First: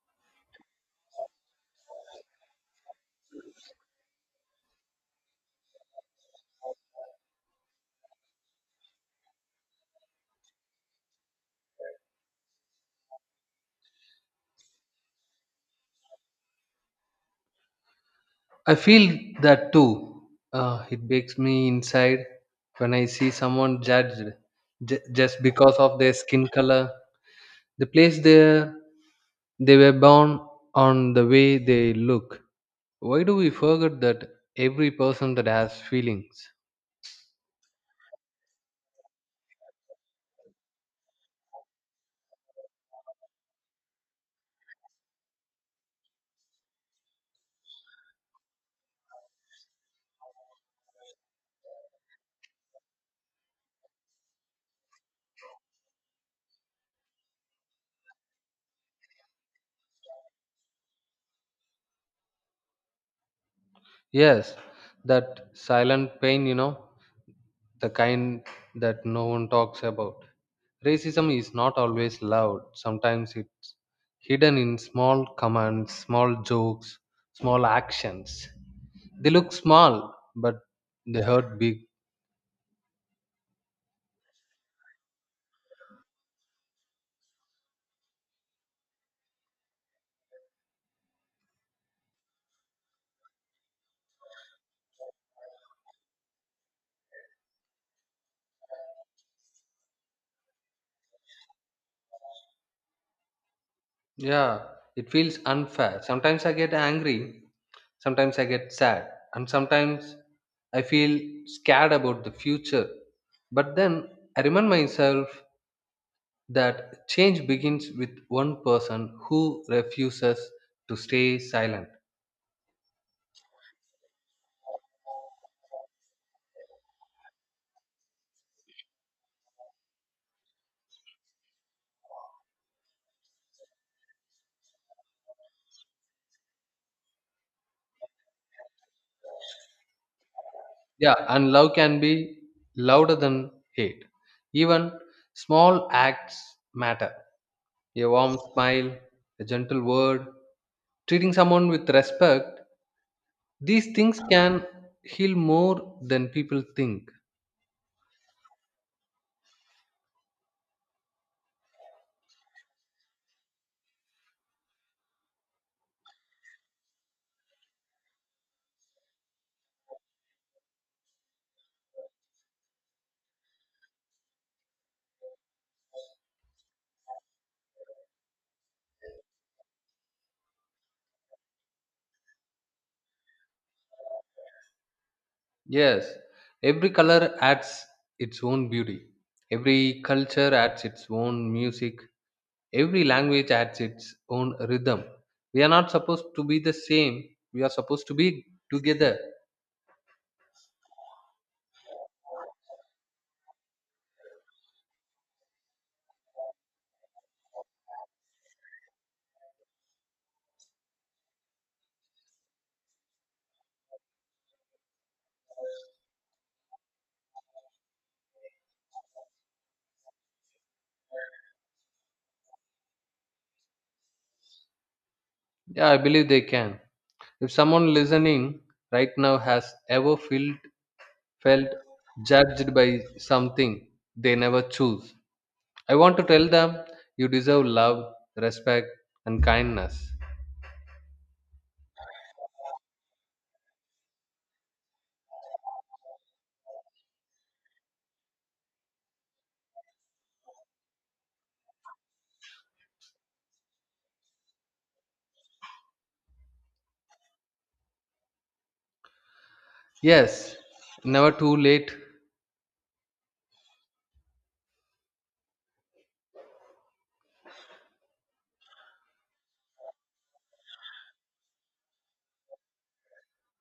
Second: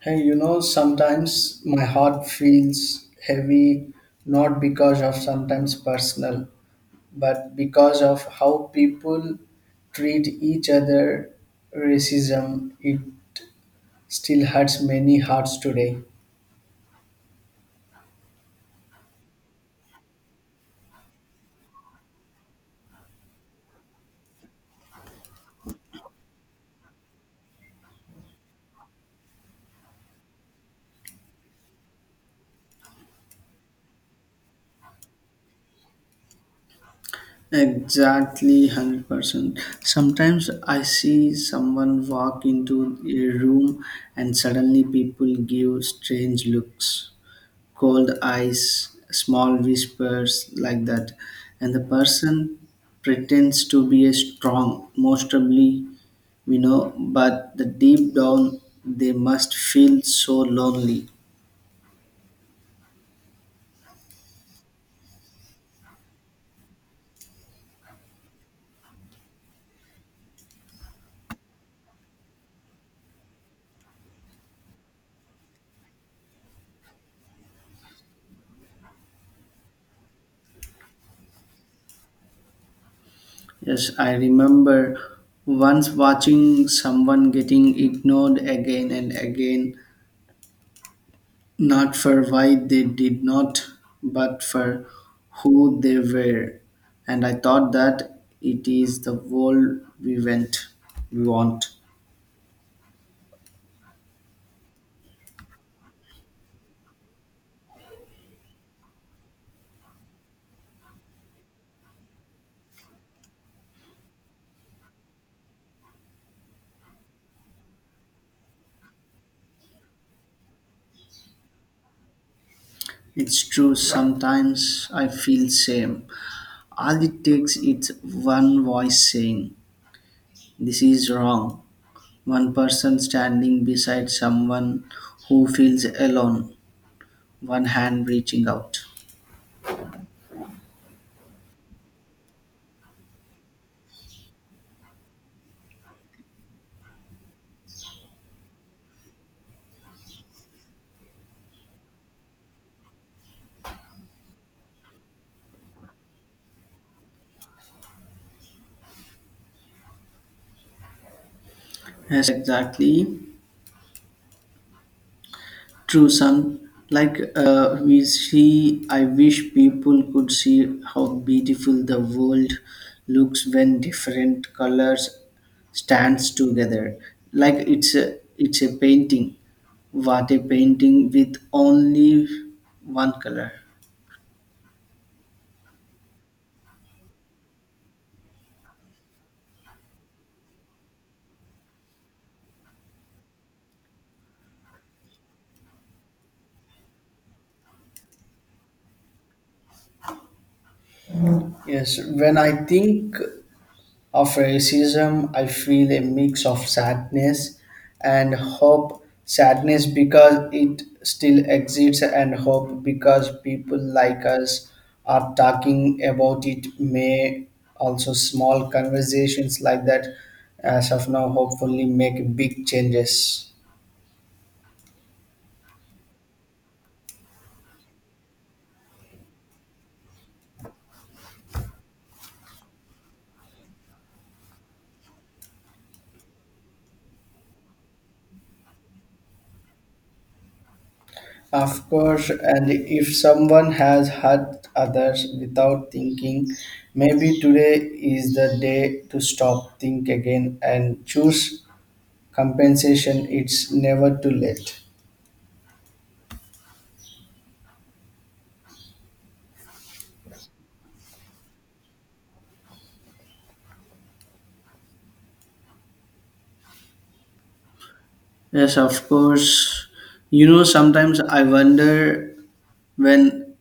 Hey, you know, sometimes my heart feels heavy, not because of sometimes personal, but because of how people treat each other. Racism, it still hurts many hearts today. I feel that too. It breaks me inside when I see someone judged just because of their skin color, the place they were born, on the way they look. Why do we forget that every person that has feelings? Exactly, 100%. Sometimes I see someone walk into a room, and suddenly people give strange looks, cold eyes, small whispers like that. And the person pretends to be a strong, most probably we know, but the deep down they must feel so lonely. Yes, that silent pain, you know, the kind that no one talks about. Racism is not always loud, sometimes it's hidden in small commands, small jokes, small actions. They look small, but they hurt big. Yes, I remember once watching someone getting ignored again and again. Not for why they did not, but for who they were. And I thought that it is the world we want. Yeah, it feels unfair. Sometimes I get angry, sometimes I get sad, and sometimes I feel scared about the future. But then I remind myself that change begins with one person who refuses to stay silent. It's true, sometimes I feel same. All it takes is one voice saying this is wrong. One person standing beside someone who feels alone, one hand reaching out. Yeah, and love can be louder than hate. Even small acts matter. A warm smile, a gentle word, treating someone with respect, these things can heal more than people think. Yes, exactly. True, some like we see. I wish people could see how beautiful the world looks when different colors stands together. Like it's a painting. What a painting with only one color. Yes, every color adds its own beauty. Every culture adds its own music. Every language has its own rhythm. We are not supposed to be the same, we are supposed to be together. Yes, when I think of racism, I feel a mix of sadness and hope. Sadness because it still exists, and hope because people like us are talking about it. May also small conversations like that, as of now, hopefully make big changes. Yeah, I believe they can. If someone listening right now has ever felt judged by something they never choose, I want to tell them you deserve love, respect, and kindness. Of course, and if someone has hurt others without thinking, maybe today is the day to stop, think again, and choose compensation. It's never too late. Yes, never too late. Yes, of course. You know, sometimes I wonder, when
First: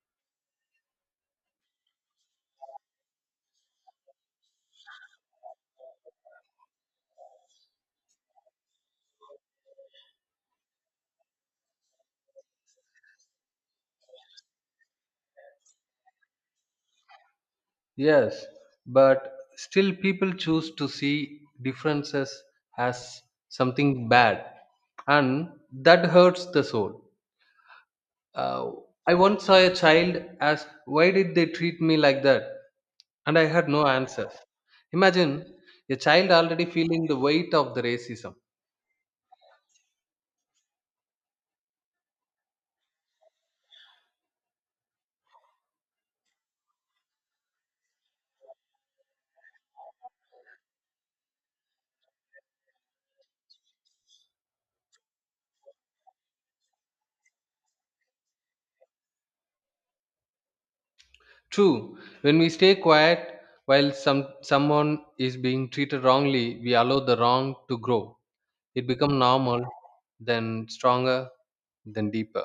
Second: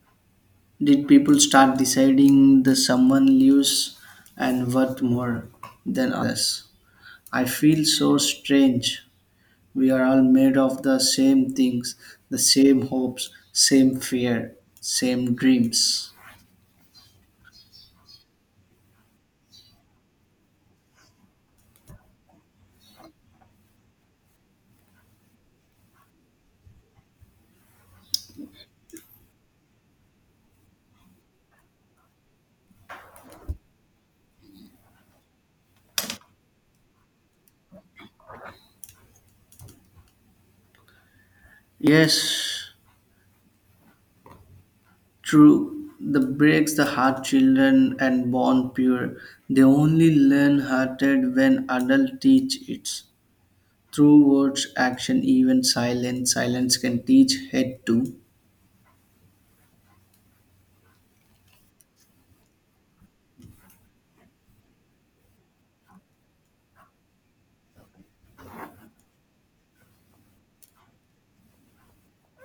did people start deciding that someone lives and worth more than others. I feel so strange. We are all made of the same things, the same hopes, same fear, same dreams. Yes, but still people choose to see differences as something bad, and that hurts the soul. Uh, I once saw a child ask, "Why did they treat me like that?" And I had no answers. Imagine a child already feeling the weight of the racism. Yes, true, the breaks the heart children and born pure. They only learn hearted when adult teach it. Through words, action, even silence, silence can teach head too. True, when we stay quiet while someone is being treated wrongly, we allow the wrong to grow. It become normal, then stronger, then deeper.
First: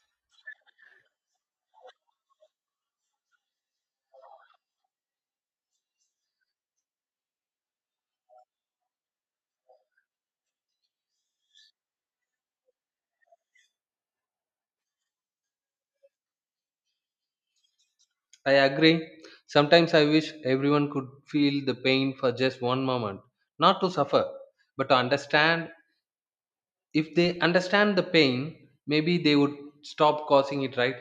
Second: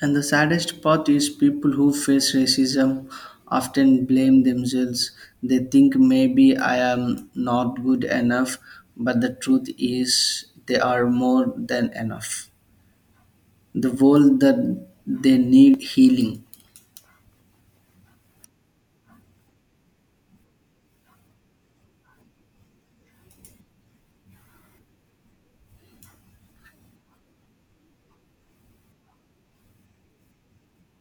And the saddest part is people who face racism often blame themselves. They think maybe I am not good enough, but the truth is they are more than enough. The world that they need healing. I agree. Sometimes I wish everyone could feel the pain for just one moment, not to suffer but to understand. If they understand the pain, maybe they would stop causing it, right?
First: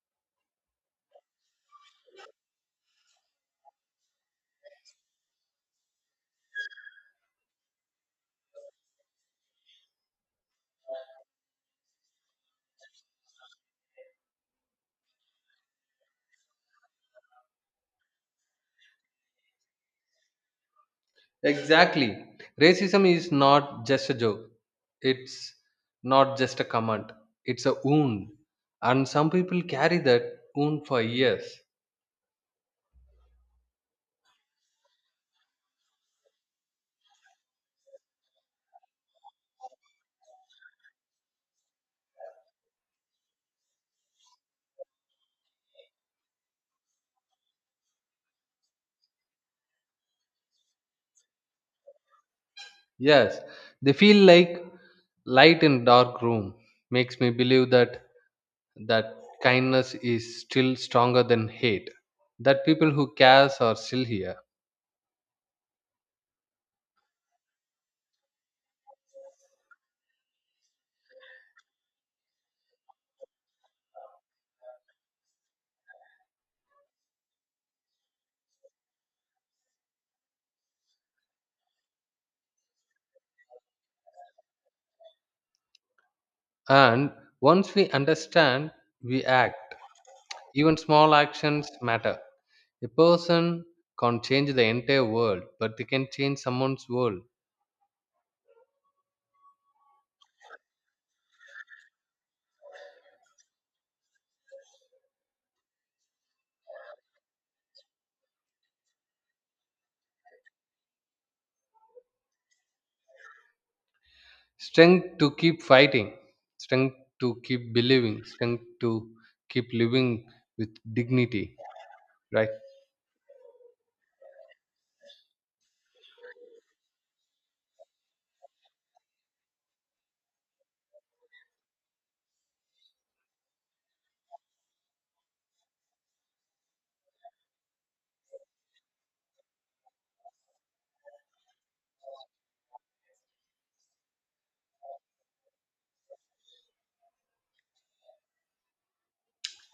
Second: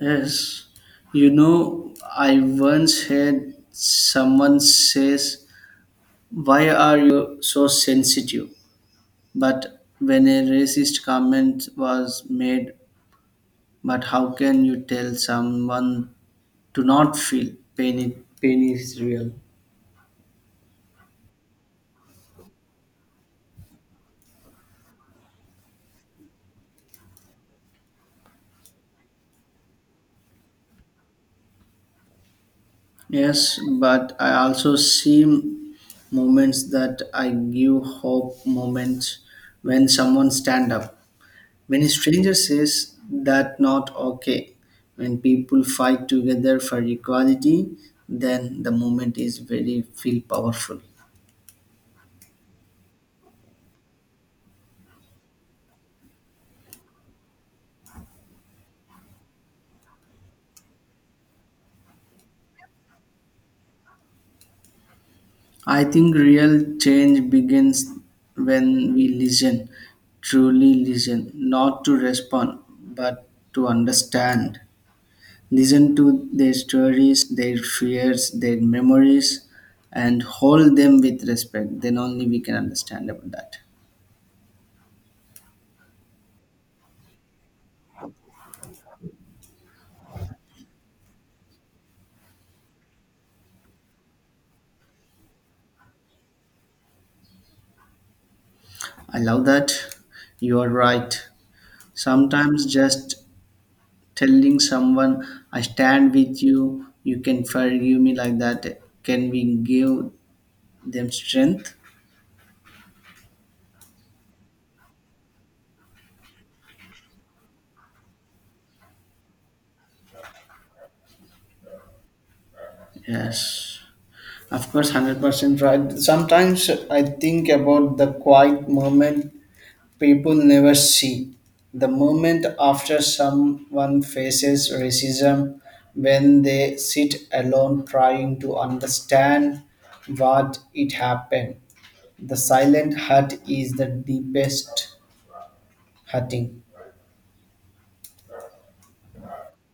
Yes, you know, I once heard someone says, "Why are you so sensitive?" But when a racist comment was made, but how can you tell someone to not feel pain? It, pain is real. Exactly. Racism is not just a joke, it's not just a comment, it's a wound, and some people carry that wound for years. Yes, but I also see moments that I give hope moments when someone stand up. When a stranger says that not okay, when people fight together for equality, then the movement is very feel powerful. Yes, they feel like light in dark room. Makes me believe that that kindness is still stronger than hate. That people who cares are still here. I think real change begins when we listen, truly listen, not to respond, but to understand. Listen to their stories, their fears, their memories, and hold them with respect. Then only we can understand about that. And once we understand, we act. Even small actions matter. A person can't change the entire world, but they can change someone's world. I love that. You are right. Sometimes just telling someone, I stand with you, you can forgive me like that, can we give them strength? Strength to keep fighting, strength to keep believing, strength to keep living with dignity, right? Yes. Of course, 100% right. Sometimes I think about the quiet moment people never see. The moment after someone faces racism, when they sit alone trying to understand what it happened. The silent hurt is the deepest hurting.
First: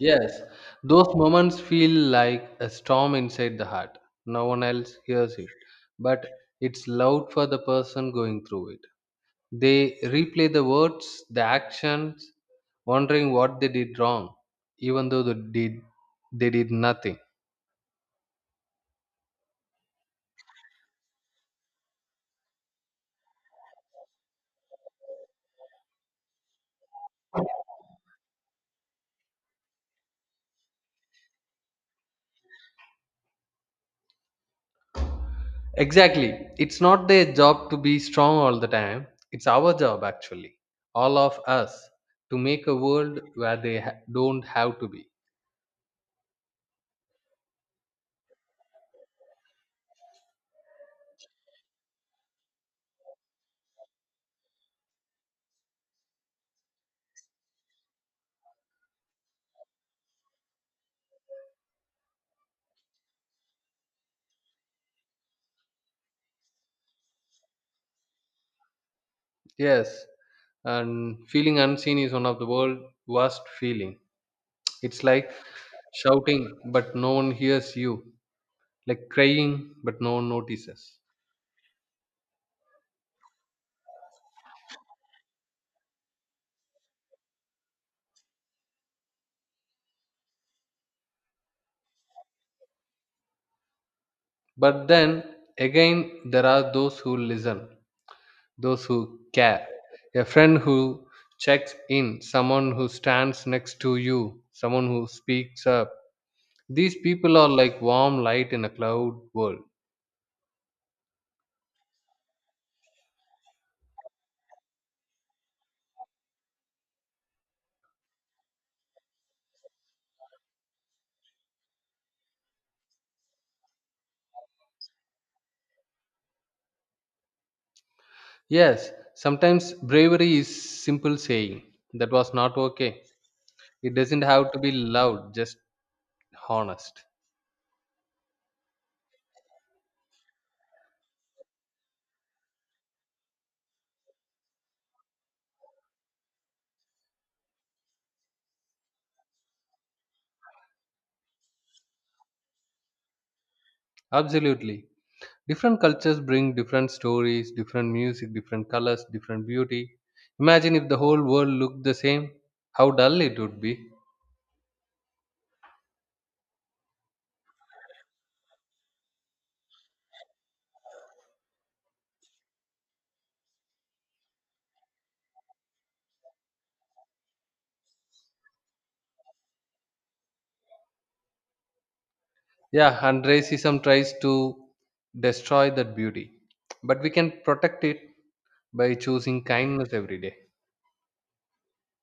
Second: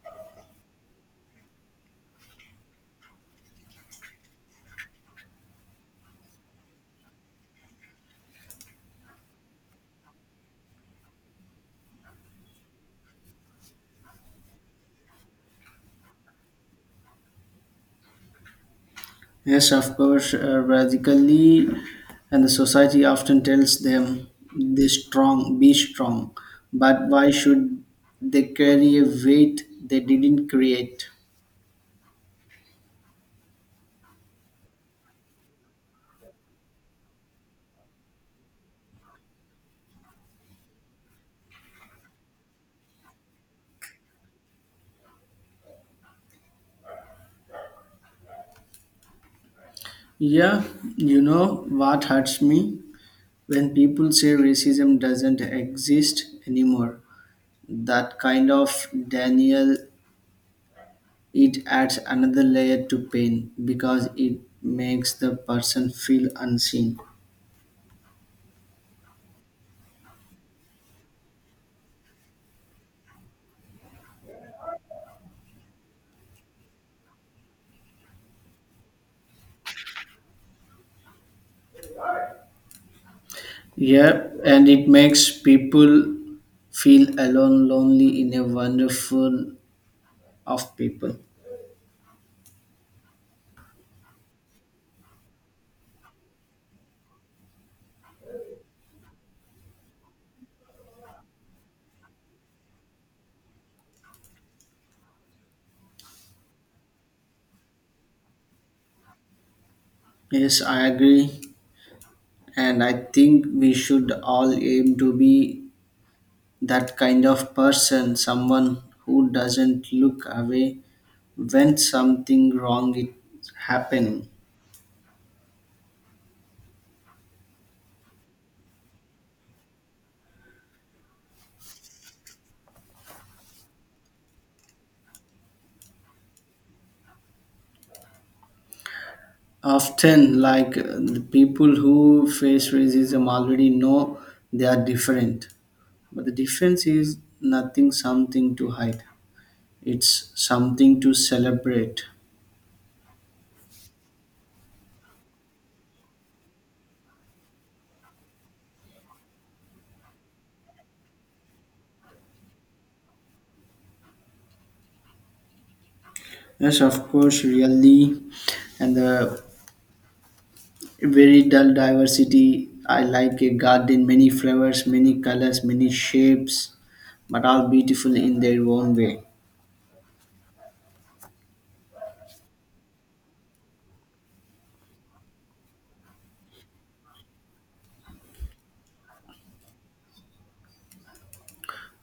Yes, those moments feel like a storm inside the heart. No one else hears it, but it's loud for the person going through it. They replay the words, the actions, wondering what they did wrong, even though they did nothing. Yes, of course, radically, and the society often tells them they strong, be strong. But why should they carry a weight they didn't create? Exactly. It's not their job to be strong all the time. It's our job, actually, all of us, to make a world where they don't have to be. Yeah, you know what hurts me? When people say racism doesn't exist anymore, that kind of denial, it adds another layer to pain because it makes the person feel unseen. Yes, and feeling unseen is one of the world's worst feeling. It's like shouting but no one hears you, like crying but no one notices. Yeah, and it makes people feel alone, lonely in a wonderful of people. But then again, there are those who listen, those who care. A friend who checks in, someone who stands next to you, someone who speaks up. These people are like warm light in a cloud world. Yes, I agree. And I think we should all aim to be that kind of person, someone who doesn't look away when something wrong is happening. Yes, sometimes bravery is simple saying that was not okay. It doesn't have to be loud, just honest. Often, like the people who face racism already know they are different, but the difference is nothing, something to hide. It's something to celebrate. Absolutely. Different cultures bring different stories, different music, different colors, different beauty. Imagine if the whole world looked the same, how dull it would be. Yes, of course, really. And the very dull diversity. I like a garden, many flowers, many colors, many shapes, but all beautiful in their own way. Yeah, and racism tries to destroy that beauty. But we can protect it by choosing kindness every day.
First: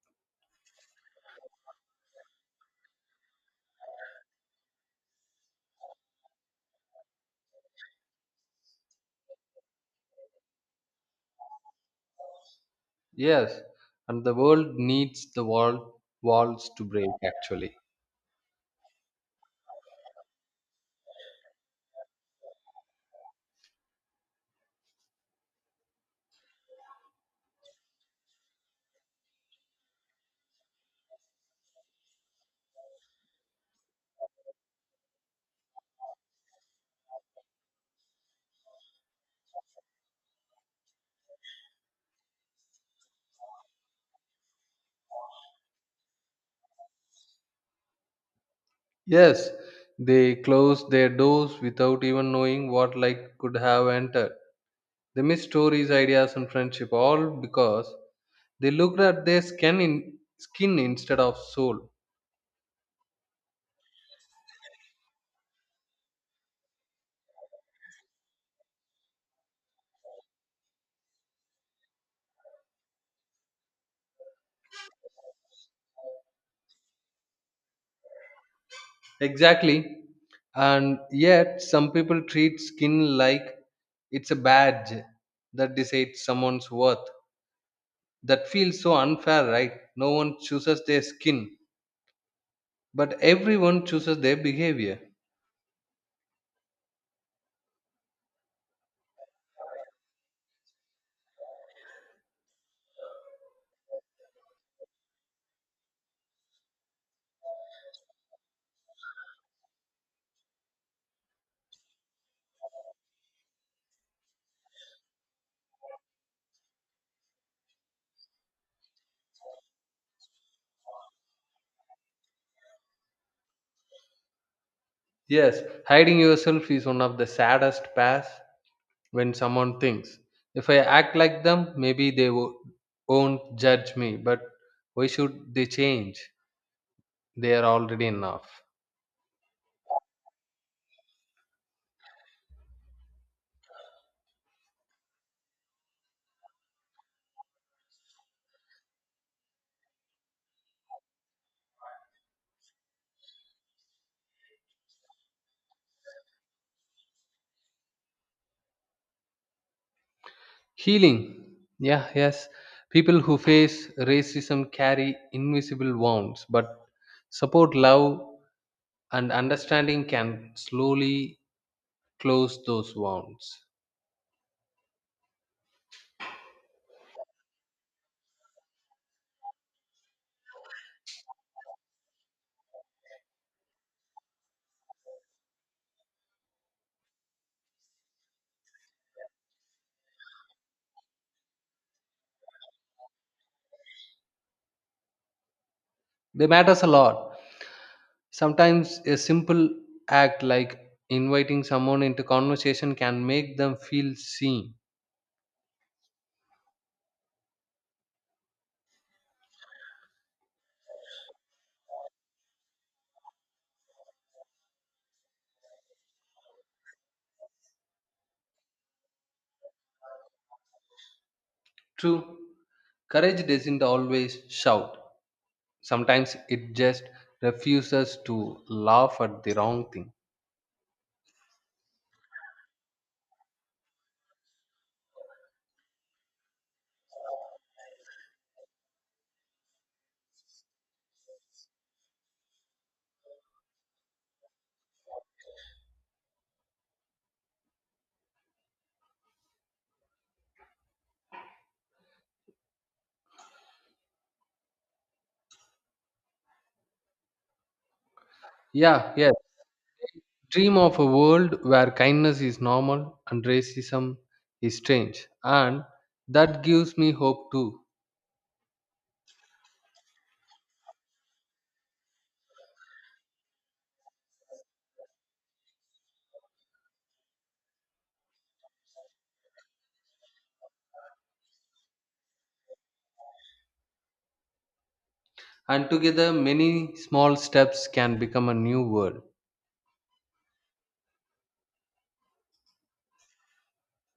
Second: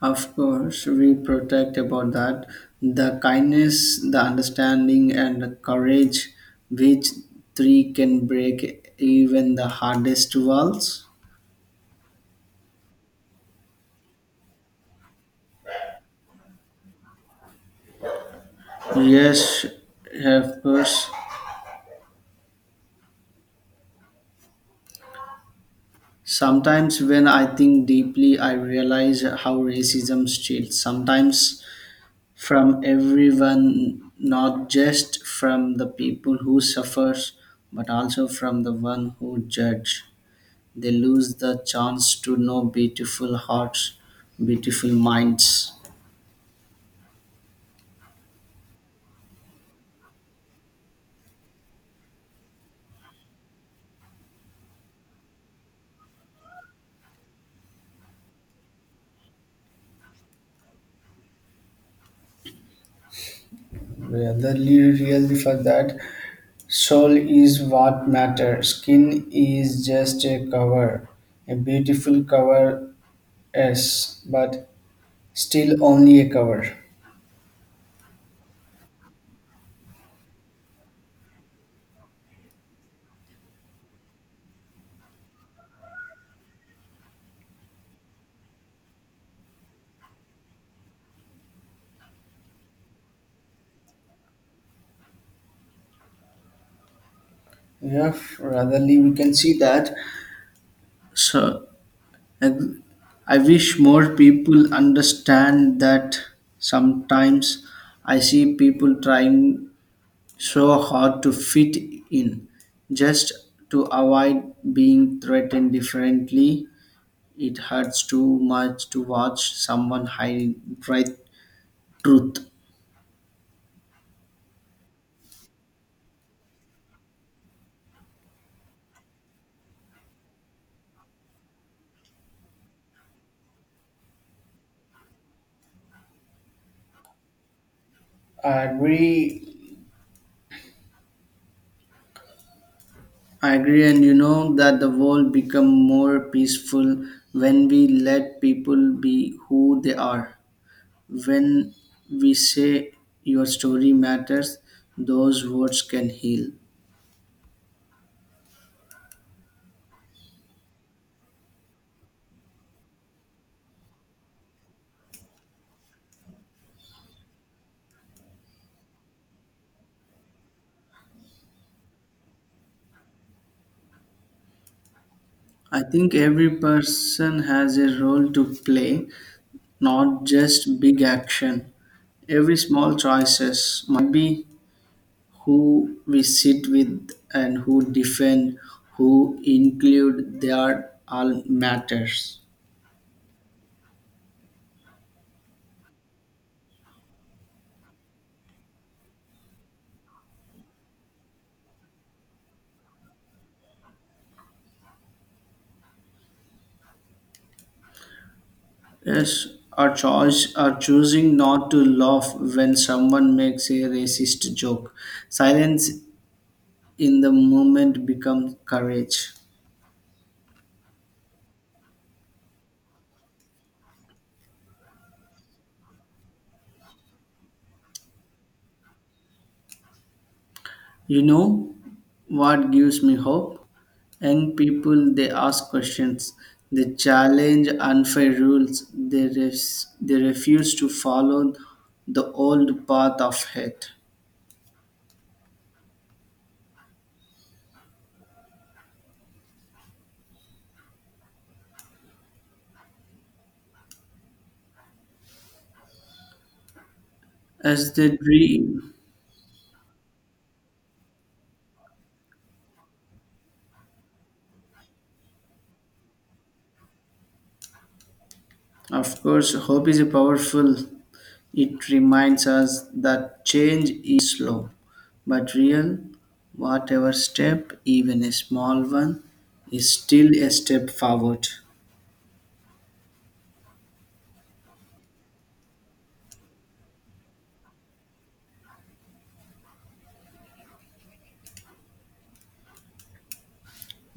Of course, we protect about that. The kindness, the understanding, and the courage which three can break even the hardest walls. Yes, and the world needs the walls to break actually. Yes, of course. Sometimes, when I think deeply, I realize how racism steals, sometimes from everyone, not just from the people who suffers, but also from the one who judge. They lose the chance to know beautiful hearts, beautiful minds. Yes, they closed their doors without even knowing what light could have entered. They missed stories, ideas, and friendship, all because they looked at their skin instead of soul. Really, really for that. Soul is what matters. Skin is just a cover, a beautiful cover, yes, but still only a cover. Exactly. And yet, some people treat skin like it's a badge that decides someone's worth. That feels so unfair, right? No one chooses their skin, but everyone chooses their behavior. Yeah, ratherly we can see that. So and I wish more people understand that sometimes I see people trying so hard to fit in just to avoid being threatened differently. It hurts too much to watch someone hide bright truth. Yes, hiding yourself is one of the saddest paths when someone thinks. If I act like them, maybe they won't judge me, but why should they change? They are already enough. I agree I agree, and you know that the world become more peaceful when we let people be who they are. When we say your story matters, those words can heal. Healing. Yeah, yes. People who face racism carry invisible wounds, but support, love, and understanding can slowly close those wounds. I think every person has a role to play, not just big action. Every small choices might be who we sit with and who defend, who include. They are all matters. They matters a lot. Sometimes a simple act like inviting someone into conversation can make them feel seen. Yes, our choice are choosing not to laugh when someone makes a racist joke. Silence in the moment becomes courage. True. Courage doesn't always shout. Sometimes it just refuses to laugh at the wrong thing. You know what gives me hope? Young people they ask questions, they challenge unfair rules, they refuse to follow the old path of hate. As they dream. Yeah, yes. Dream of a world where kindness is normal and racism is strange. And that gives me hope too. Of course, hope is powerful. It reminds us that change is slow but real. Whatever step, even a small one, is still a step forward. And together, many small steps can become a new world.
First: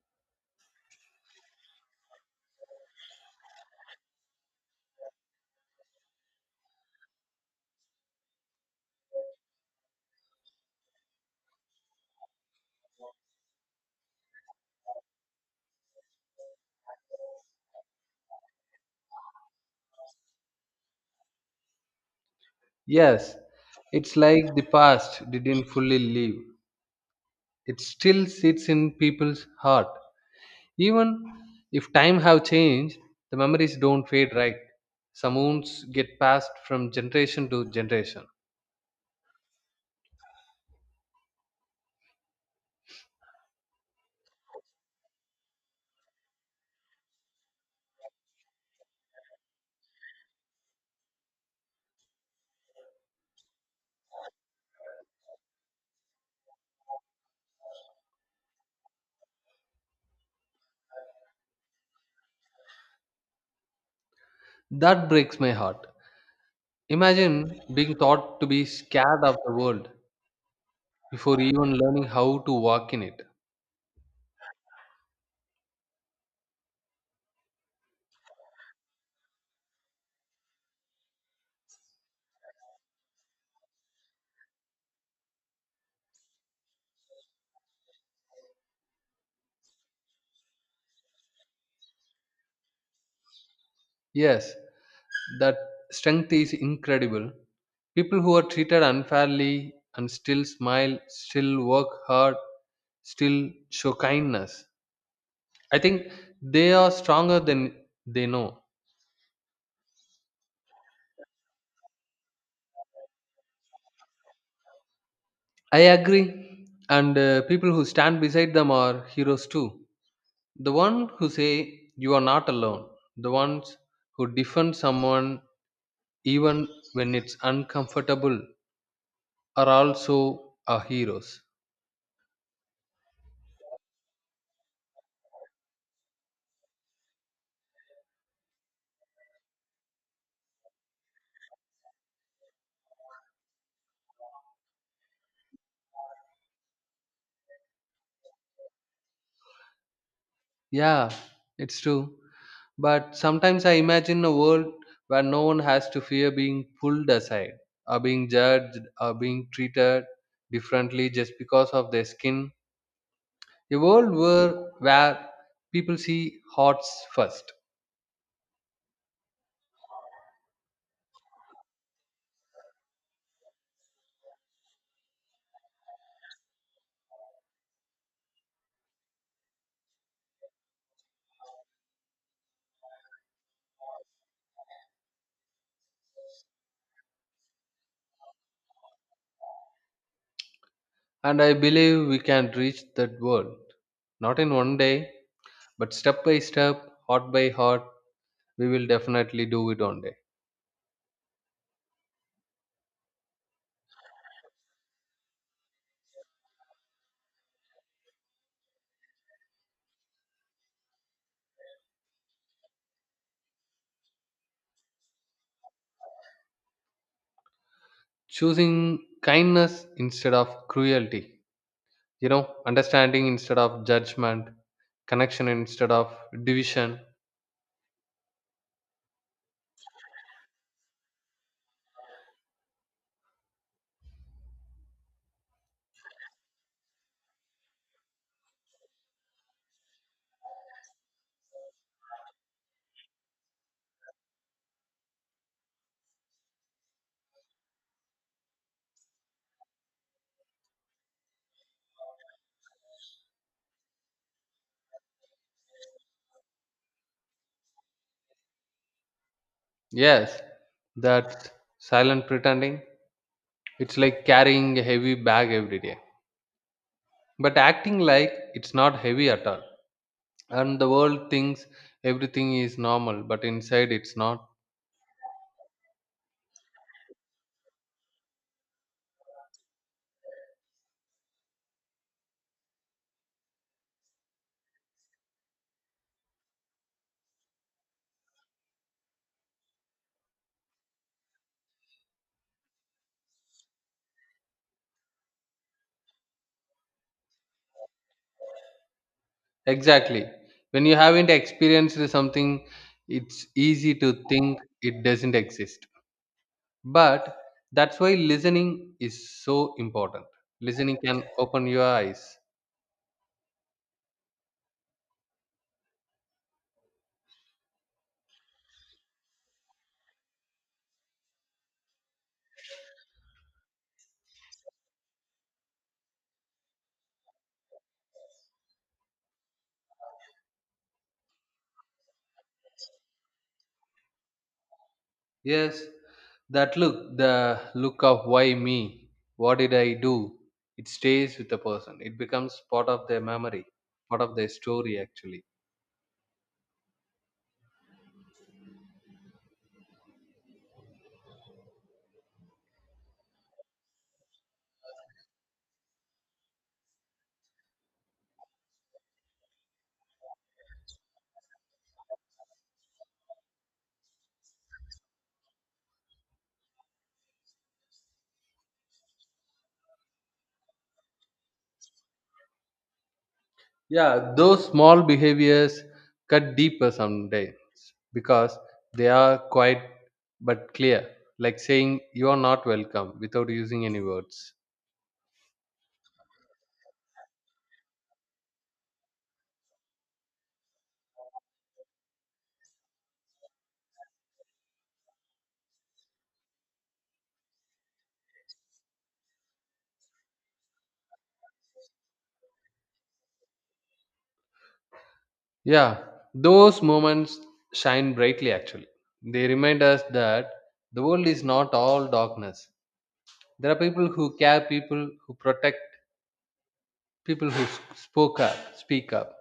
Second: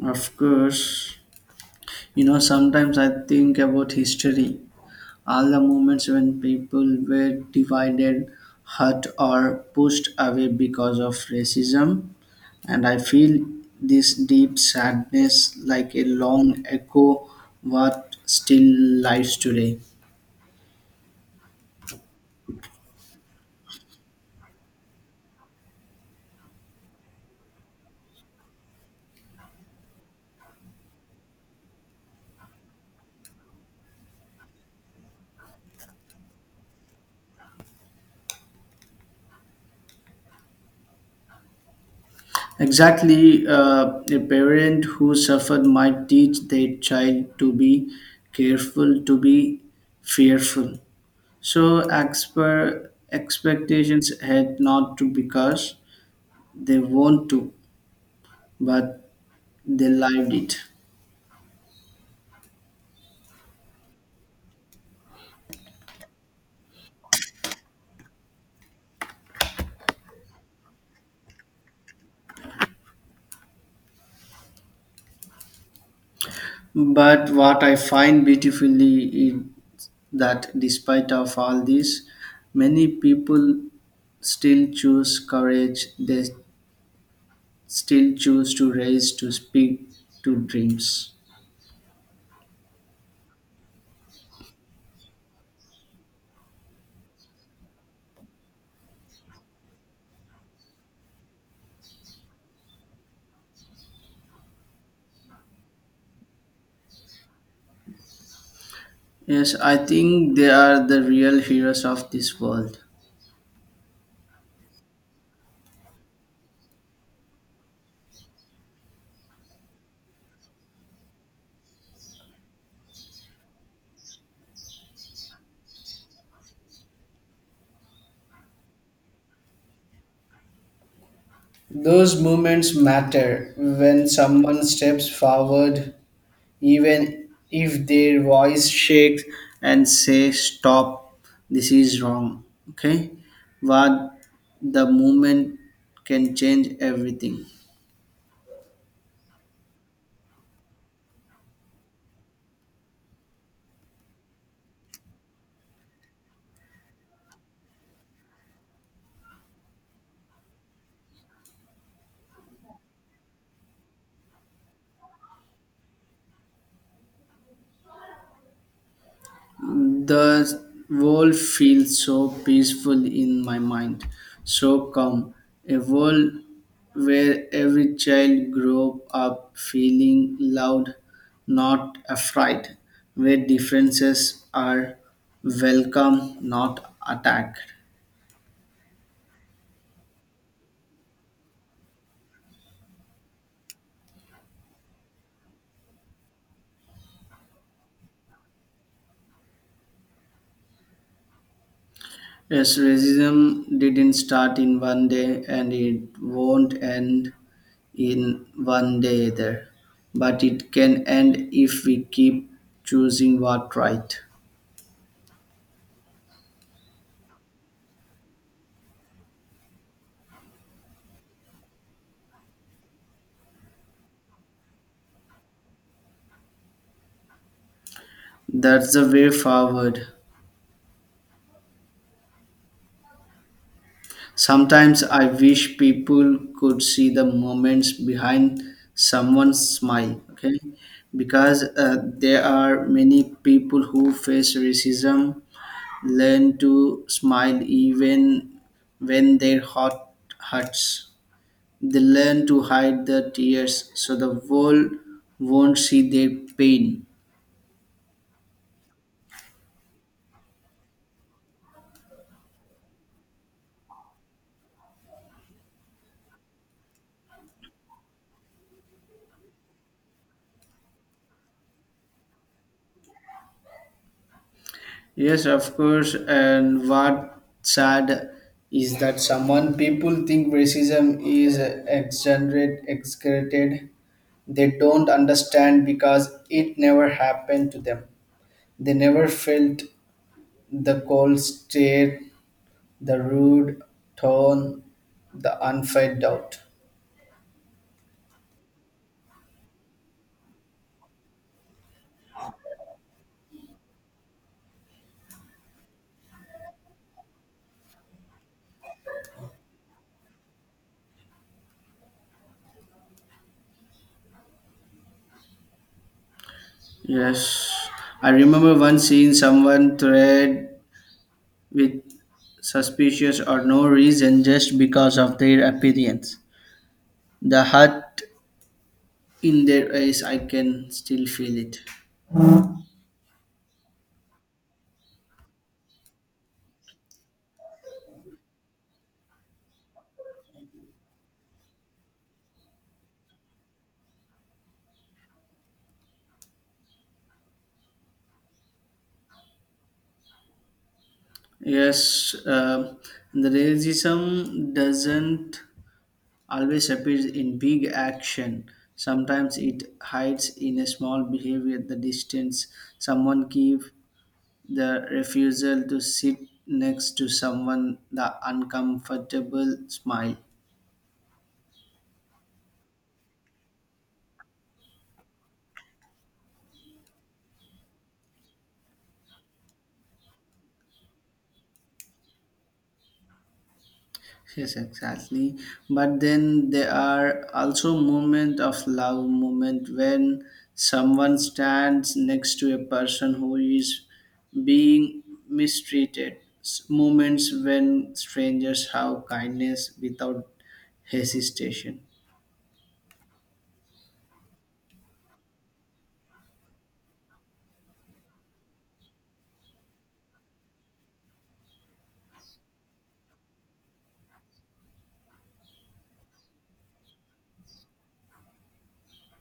Of course, you know, sometimes I think about history, all the moments when people were divided, hurt, or pushed away because of racism. And I feel this deep sadness like a long echo what still lives today. Yes, it's like the past didn't fully leave, it still sits in people's heart. Even if time have changed, the memories don't fade, right? Some wounds get passed from generation to generation. Exactly, a parent who suffered might teach their child to be careful, to be fearful. So, expectations had not to because they want to, but they lived it. That breaks my heart. Imagine being taught to be scared of the world before even learning how to walk in it. But what I find beautifully is that despite of all this, many people still choose courage. They still choose to raise, to speak, to dreams. Yes, that strength is incredible. People who are treated unfairly and still smile, still work hard, still show kindness. I think they are stronger than they know. Yes, I think they are the real heroes of this world. I agree. And people who stand beside them are heroes too. The one who say you are not alone. The ones who defend someone even when it's uncomfortable are also our heroes. Those moments matter when someone steps forward, even if their voice shakes, and say stop, this is wrong, okay, what, the movement can change everything. Yeah, it's true. But sometimes I imagine a world where no one has to fear being pulled aside or being judged or being treated differently just because of their skin, a world where people see hearts first. The world feels so peaceful in my mind, so calm, a world where every child grows up feeling loved, not afraid, where differences are welcome, not attacked. And I believe we can reach that world, not in one day, but step by step, heart by heart, we will definitely do it one day. Yes, racism didn't start in one day and it won't end in one day either. But it can end if we keep choosing what right. Choosing kindness instead of cruelty, you know, understanding instead of judgment, connection instead of division. That's the way forward. Sometimes I wish people could see the moments behind someone's smile, okay? Because there are many people who face racism learn to smile even when their heart hurts. They learn to hide their tears so the world won't see their pain. Yes, that silent pretending. It's like carrying a heavy bag every day, but acting like it's not heavy at all. And the world thinks everything is normal, but inside it's not. Yes, of course. And what sad is that someone people think racism is exaggerated. They don't understand because it never happened to them. They never felt the cold stare, the rude tone, the unfed doubt. Exactly. When you haven't experienced something, it's easy to think it doesn't exist, but that's why listening is so important. Listening can open your eyes. Yes, I remember once seeing someone thread with suspicious or no reason just because of their appearance. The hurt in their eyes, I can still feel it. Yes, that look, the look of why me, what did I do. It stays with the person, it becomes part of their memory, part of their story actually. Yes, the racism doesn't always appear in big action. Sometimes it hides in a small behavior, the distance someone keeps, the refusal to sit next to someone, the uncomfortable smile. Yeah, those small behaviors cut deeper someday because they are quite but clear, like saying you are not welcome without using any words. Yes, exactly. But then there are also moments of love, moment when someone stands next to a person who is being mistreated. Moments when strangers have kindness without hesitation. Yeah, those moments shine brightly actually. They remind us that the world is not all darkness. There are people who care, people who protect, people who speak up.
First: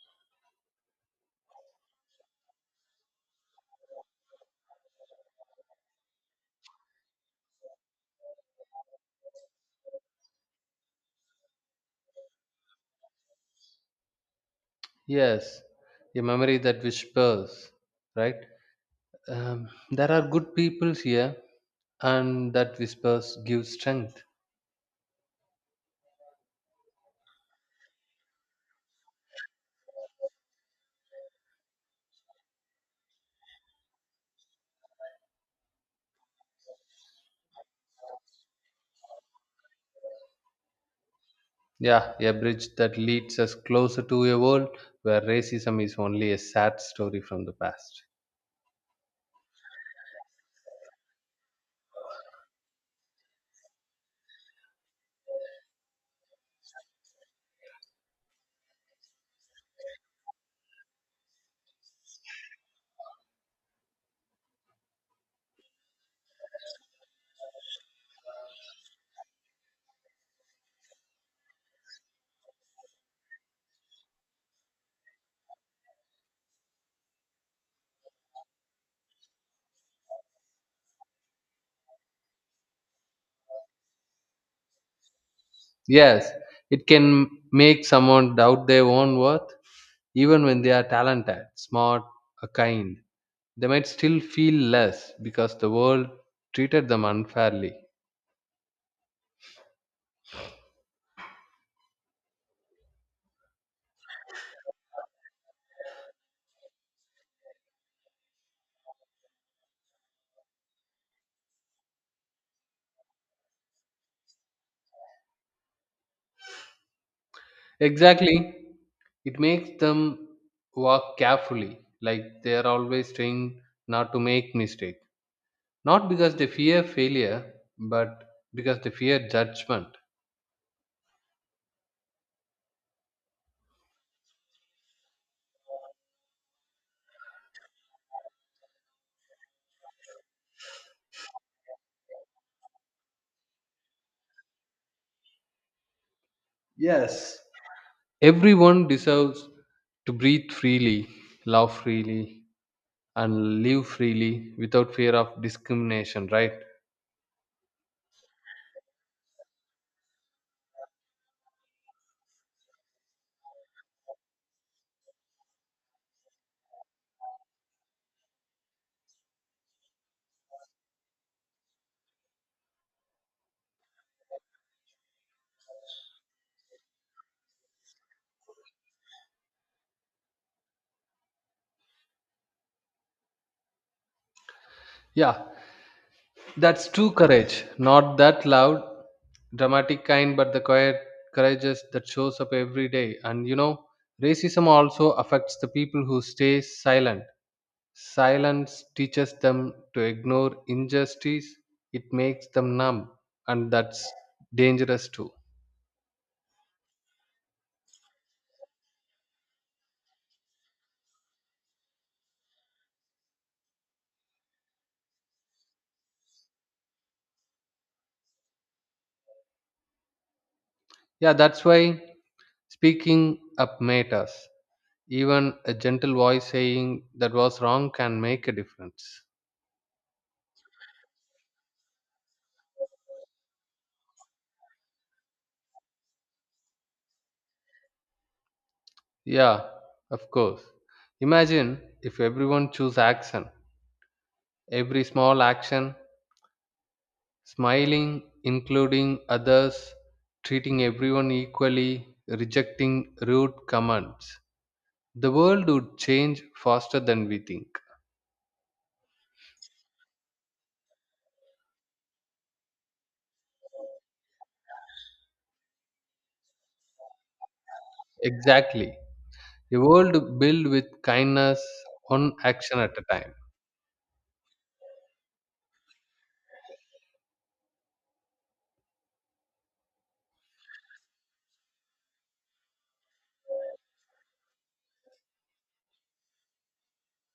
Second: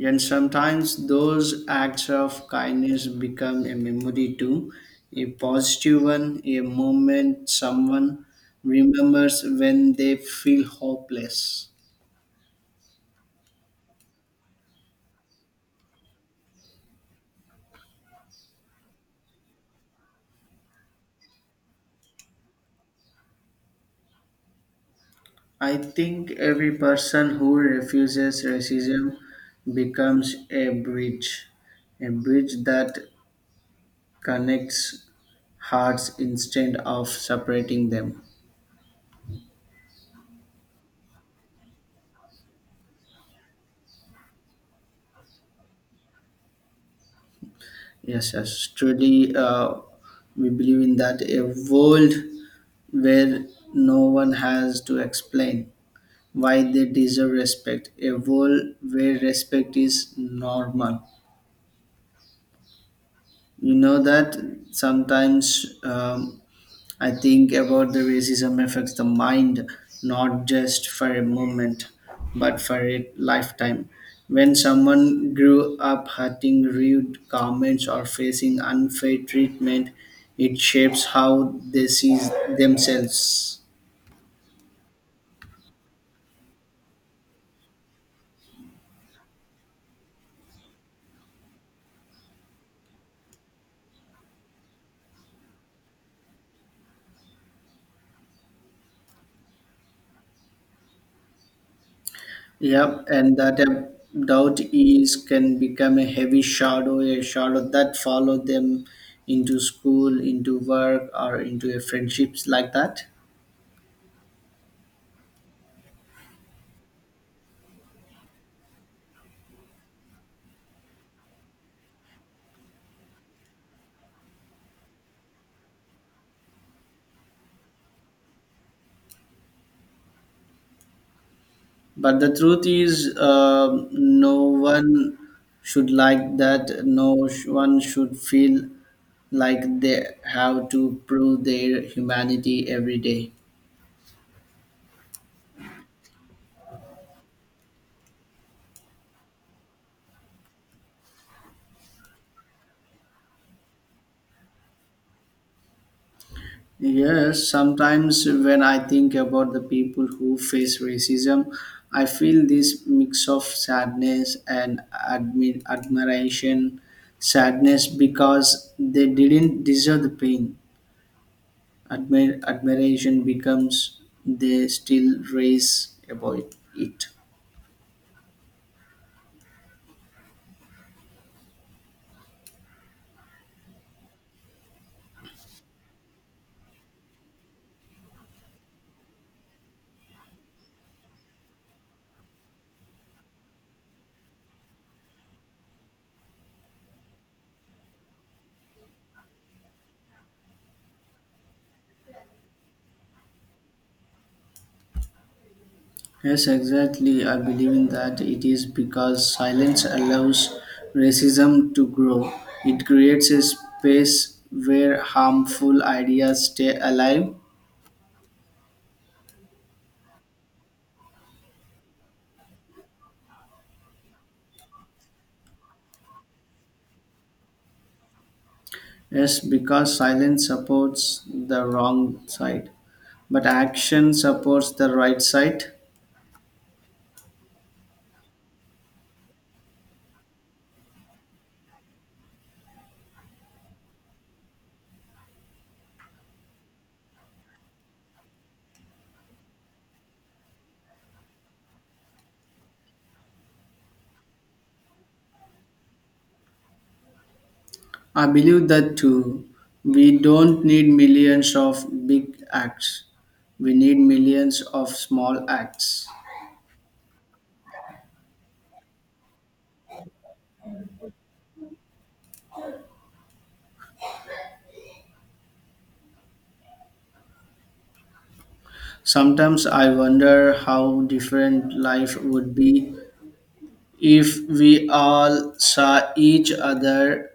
And sometimes those acts of kindness become a memory too, a positive one, a moment someone remembers when they feel hopeless. Yes, a memory that whispers, right? There are good people here and that whispers give strength. I think every person who refuses racism becomes a bridge that connects hearts instead of separating them. Yeah, a bridge that leads us closer to a world where racism is only a sad story from the past. Yes, yes, truly, we believe in that a world where no one has to explain why they deserve respect, a world where respect is normal. You know that sometimes I think about the racism affects the mind, not just for a moment, but for a lifetime. When someone grew up hurting rude comments or facing unfair treatment, it shapes how they see themselves. Yes, it can make someone doubt their own worth, even when they are talented, smart, or kind. They might still feel less because the world treated them unfairly. Yep, and doubt is can become a heavy shadow, a shadow that follow them into school, into work, or into a friendships like that. Exactly, it makes them walk carefully, like they are always trained not to make mistakes. Not because they fear failure, but because they fear judgment. But the truth is, no one should like that. No sh- one should feel like they have to prove their humanity every day. Yes. Everyone deserves to breathe freely, love freely, and live freely without fear of discrimination, right? Yes, sometimes when I think about the people who face racism, I feel this mix of sadness and admiration. Sadness because they didn't deserve the pain. Admiration becomes they still raise about it. Yeah, that's true courage. Not that loud, dramatic kind, but the quiet courageous that shows up every day. And you know, racism also affects the people who stay silent. Silence teaches them to ignore injustice, it makes them numb, and that's dangerous too. Yes, exactly. I believe in that it is because silence allows racism to grow. It creates a space where harmful ideas stay alive. Yeah, that's why speaking up matters. Even a gentle voice saying that was wrong can make a difference. Yes, because silence supports the wrong side, but action supports the right side. Yeah, of course. Imagine if everyone choose action. Every small action, smiling, including others, treating everyone equally, rejecting rude comments. The world would change faster than we think. I believe that too. We don't need millions of big acts, we need millions of small acts. Exactly. A world built with kindness, one action at a time. Sometimes I wonder how different life would be if we all saw each other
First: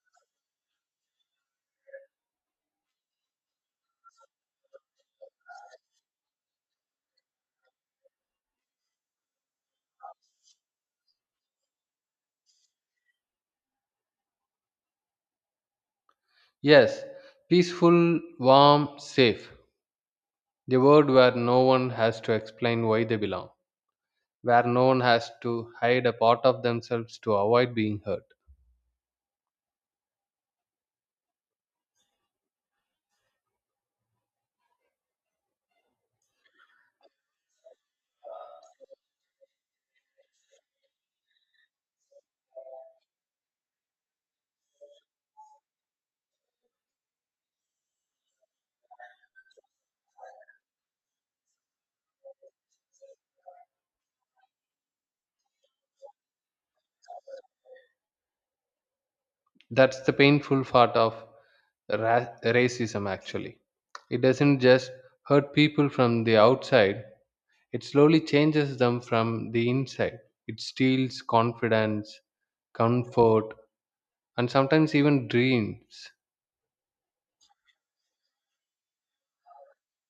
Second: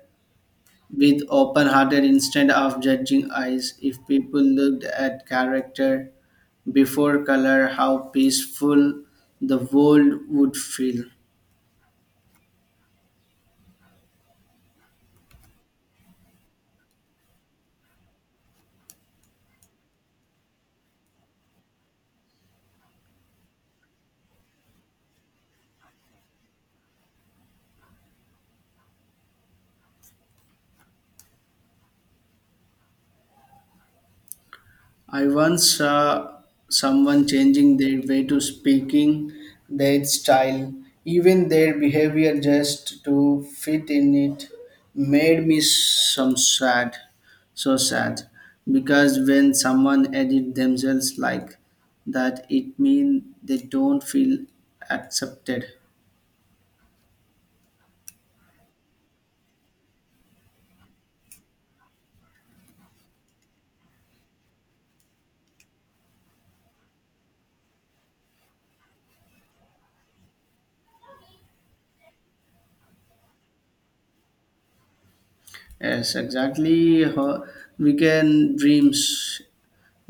with open hearted instead of judging eyes, if people looked at character before color, how peaceful the world would feel. Yes, peaceful, warm, safe. The world where no one has to explain why they belong, where no one has to hide a part of themselves to avoid being hurt. I once saw someone changing their way to speaking, their style, even their behavior just to fit in, it made me some sad, so sad. Because when someone edit themselves like that, it means they don't feel accepted. That's the painful part of racism, actually. It doesn't just hurt people from the outside. It slowly changes them from the inside. It steals confidence, comfort, and sometimes even dreams. Yes, exactly. Weekend dreams.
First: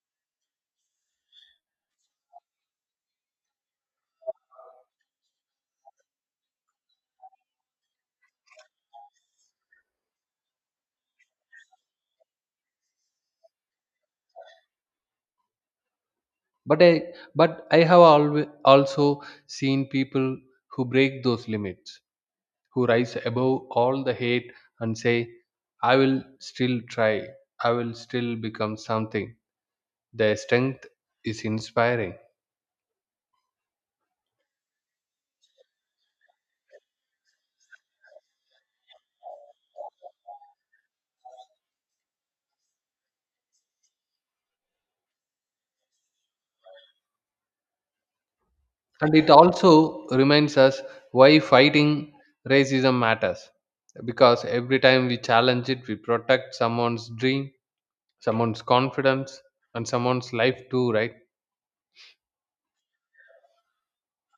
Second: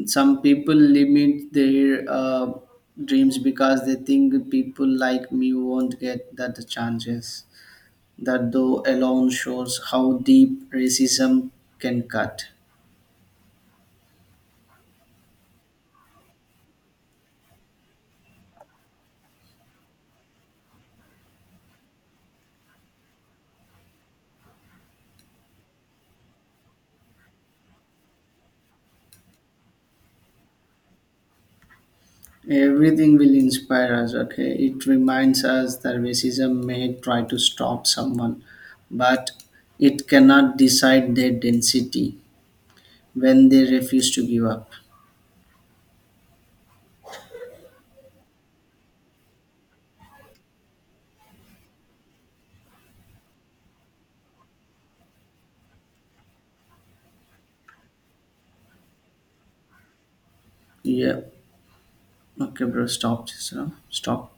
Some people limit their dreams because they think people like me won't get that chances. That though alone shows how deep racism can cut. But I, but I have always also seen people who break those limits, who rise above all the hate and say, "I will still try. I will still become something." Their strength is inspiring. Everything will inspire us, okay? It reminds us that racism may try to stop someone, but it cannot decide their density when they refuse to give up. And it also reminds us why fighting racism matters, because every time we challenge it we protect someone's dream, someone's confidence, and someone's life too, right? Yeah. Okay, bro. Stop. Just, you know, stop.